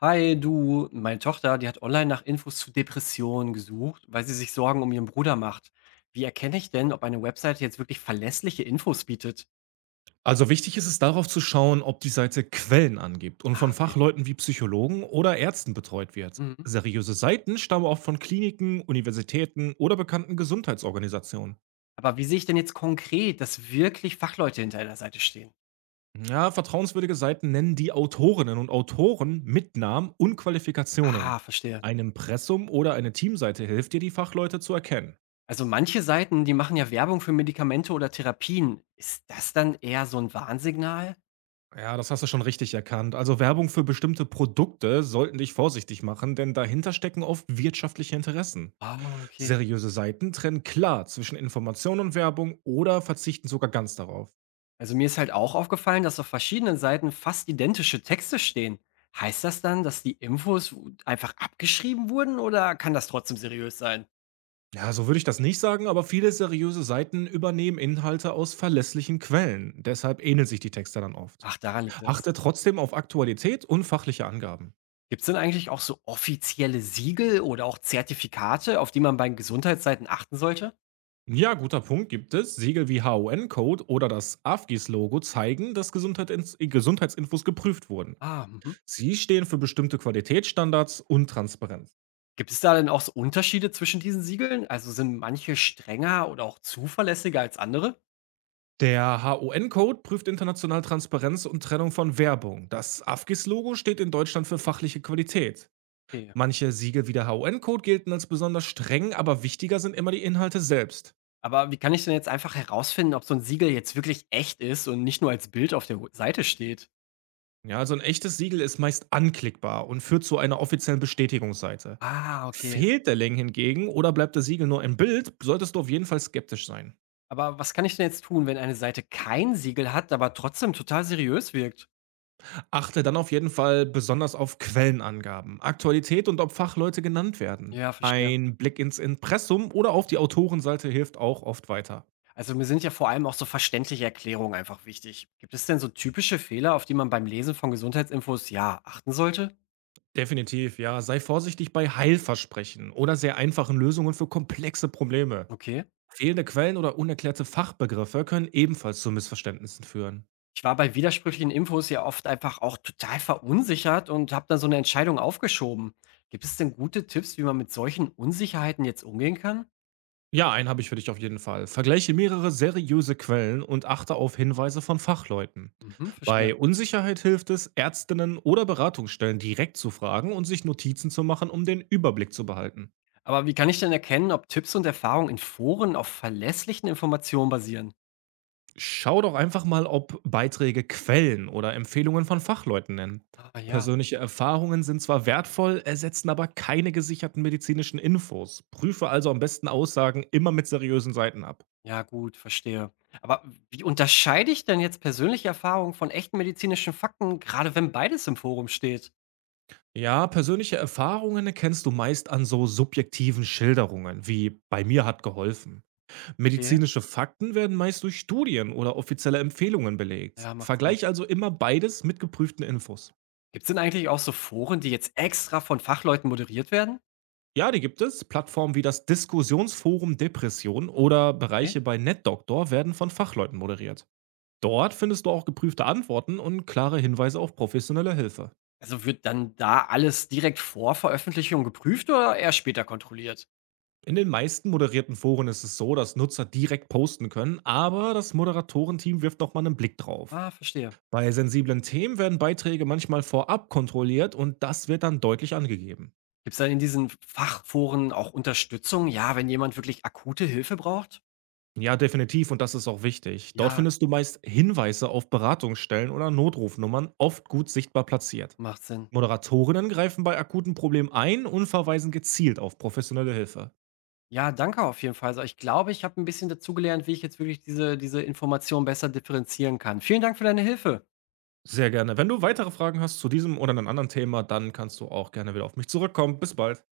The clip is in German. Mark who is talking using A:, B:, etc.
A: Hi, du, meine Tochter, die hat online nach Infos zu Depressionen gesucht, weil sie sich Sorgen um ihren Bruder macht. Wie erkenne ich denn, ob eine Webseite jetzt wirklich verlässliche Infos bietet?
B: Also wichtig ist es darauf zu schauen, ob die Seite Quellen angibt und
A: Ah,
B: von
A: okay.
B: Fachleuten wie Psychologen oder Ärzten betreut wird.
A: Mhm.
B: Seriöse Seiten stammen oft von Kliniken, Universitäten oder bekannten Gesundheitsorganisationen.
A: Aber wie sehe ich denn jetzt konkret, dass wirklich Fachleute hinter einer Seite stehen?
B: Ja, vertrauenswürdige Seiten nennen die Autorinnen und Autoren mit Namen und
A: Ah,
B: Qualifikationen.
A: verstehe.
B: Ein Impressum oder eine Teamseite hilft dir, die Fachleute zu erkennen.
A: Also manche Seiten, die machen ja Werbung für Medikamente oder Therapien. Ist das dann eher so ein Warnsignal?
B: Ja, das hast du schon richtig erkannt. Also Werbung für bestimmte Produkte sollten dich vorsichtig machen, denn dahinter stecken oft wirtschaftliche Interessen.
A: Ah, okay.
B: Seriöse Seiten trennen klar zwischen Information und Werbung oder verzichten sogar ganz darauf.
A: Also mir ist halt auch aufgefallen, dass auf verschiedenen Seiten fast identische Texte stehen. Heißt das dann, dass die Infos einfach abgeschrieben wurden oder kann das trotzdem seriös sein?
B: Ja, so würde ich das nicht sagen, aber viele seriöse Seiten übernehmen Inhalte aus verlässlichen Quellen. Deshalb ähneln sich die Texte dann oft.
A: Ach, daran liegt das.
B: Achte trotzdem auf Aktualität und fachliche Angaben.
A: Gibt es denn eigentlich auch so offizielle Siegel oder auch Zertifikate, auf die man bei Gesundheitsseiten achten sollte?
B: Ja, guter Punkt, gibt es. Siegel wie HON-Code oder das AFGIS-Logo zeigen, dass Gesundheitsinfos geprüft wurden.
A: Ah, mhm.
B: Sie stehen für bestimmte Qualitätsstandards und Transparenz.
A: Gibt es da denn auch so Unterschiede zwischen diesen Siegeln? Also sind manche strenger oder auch zuverlässiger als andere?
B: Der HON-Code prüft international Transparenz und Trennung von Werbung. Das AFGIS-Logo steht in Deutschland für fachliche Qualität.
A: Okay.
B: Manche Siegel wie der HON-Code gelten als besonders streng, aber wichtiger sind immer die Inhalte selbst.
A: Aber wie kann ich denn jetzt einfach herausfinden, ob so ein Siegel jetzt wirklich echt ist und nicht nur als Bild auf der Seite steht?
B: Ja, also ein echtes Siegel ist meist anklickbar und führt zu einer offiziellen Bestätigungsseite.
A: Ah, okay.
B: Fehlt der Link hingegen oder bleibt das Siegel nur im Bild, solltest du auf jeden Fall skeptisch sein.
A: Aber was kann ich denn jetzt tun, wenn eine Seite kein Siegel hat, aber trotzdem total seriös wirkt?
B: Achte dann auf jeden Fall besonders auf Quellenangaben, Aktualität und ob Fachleute genannt werden.
A: Ja, verstehe.
B: Ein Blick ins Impressum oder auf die Autorenseite hilft auch oft weiter.
A: Also mir sind ja vor allem auch so verständliche Erklärungen einfach wichtig. Gibt es denn so typische Fehler, auf die man beim Lesen von Gesundheitsinfos ja achten sollte?
B: Definitiv, ja. Sei vorsichtig bei Heilversprechen oder sehr einfachen Lösungen für komplexe Probleme.
A: Okay.
B: Fehlende Quellen oder unerklärte Fachbegriffe können ebenfalls zu Missverständnissen führen.
A: Ich war bei widersprüchlichen Infos ja oft einfach auch total verunsichert und habe dann so eine Entscheidung aufgeschoben. Gibt es denn gute Tipps, wie man mit solchen Unsicherheiten jetzt umgehen kann?
B: Ja, einen habe ich für dich auf jeden Fall. Vergleiche mehrere seriöse Quellen und achte auf Hinweise von Fachleuten.
A: Mhm,
B: Bei
A: verstehe.
B: Unsicherheit hilft es, Ärztinnen oder Beratungsstellen direkt zu fragen und sich Notizen zu machen, um den Überblick zu behalten.
A: Aber wie kann ich denn erkennen, ob Tipps und Erfahrungen in Foren auf verlässlichen Informationen basieren?
B: Schau doch einfach mal, ob Beiträge Quellen oder Empfehlungen von Fachleuten nennen.
A: Ah, ja,
B: Persönliche Erfahrungen sind zwar wertvoll, ersetzen aber keine gesicherten medizinischen Infos. Prüfe also am besten Aussagen immer mit seriösen Seiten ab.
A: ja, gut, verstehe. Aber wie unterscheide ich denn jetzt persönliche Erfahrungen von echten medizinischen Fakten, gerade wenn beides im Forum steht?
B: Ja, persönliche Erfahrungen kennst du meist an so subjektiven Schilderungen, wie bei mir hat geholfen.
A: Okay,
B: Medizinische Fakten werden meist durch Studien oder offizielle Empfehlungen belegt.
A: ja, macht Sinn.
B: Vergleich also immer beides mit geprüften Infos.
A: Gibt es denn eigentlich auch so Foren, die jetzt extra von Fachleuten moderiert werden?
B: Ja, die gibt es. Plattformen wie das Diskussionsforum Depression oder
A: Nee.
B: Bereiche bei NetDoctor werden von Fachleuten moderiert. Dort findest du auch geprüfte Antworten und klare Hinweise auf professionelle Hilfe.
A: Also wird dann da alles direkt vor Veröffentlichung geprüft oder eher später kontrolliert?
B: In den meisten moderierten Foren ist es so, dass Nutzer direkt posten können, aber das Moderatorenteam wirft nochmal einen Blick drauf.
A: Ah, verstehe.
B: Bei sensiblen Themen werden Beiträge manchmal vorab kontrolliert und das wird dann deutlich angegeben.
A: Gibt es dann in diesen Fachforen auch Unterstützung, ja, wenn jemand wirklich akute Hilfe braucht?
B: Ja, definitiv, und das ist auch wichtig. Dort
A: Ja,
B: findest du meist Hinweise auf Beratungsstellen oder Notrufnummern, oft gut sichtbar platziert.
A: macht Sinn.
B: Moderatorinnen greifen bei akuten Problemen ein und verweisen gezielt auf professionelle Hilfe.
A: Ja, danke auf jeden Fall. Also, ich glaube, ich habe ein bisschen dazugelernt, wie ich jetzt wirklich diese Informationen besser differenzieren kann. Vielen Dank für deine Hilfe.
B: Sehr gerne. Wenn du weitere Fragen hast zu diesem oder einem anderen Thema, dann kannst du auch gerne wieder auf mich zurückkommen. Bis bald.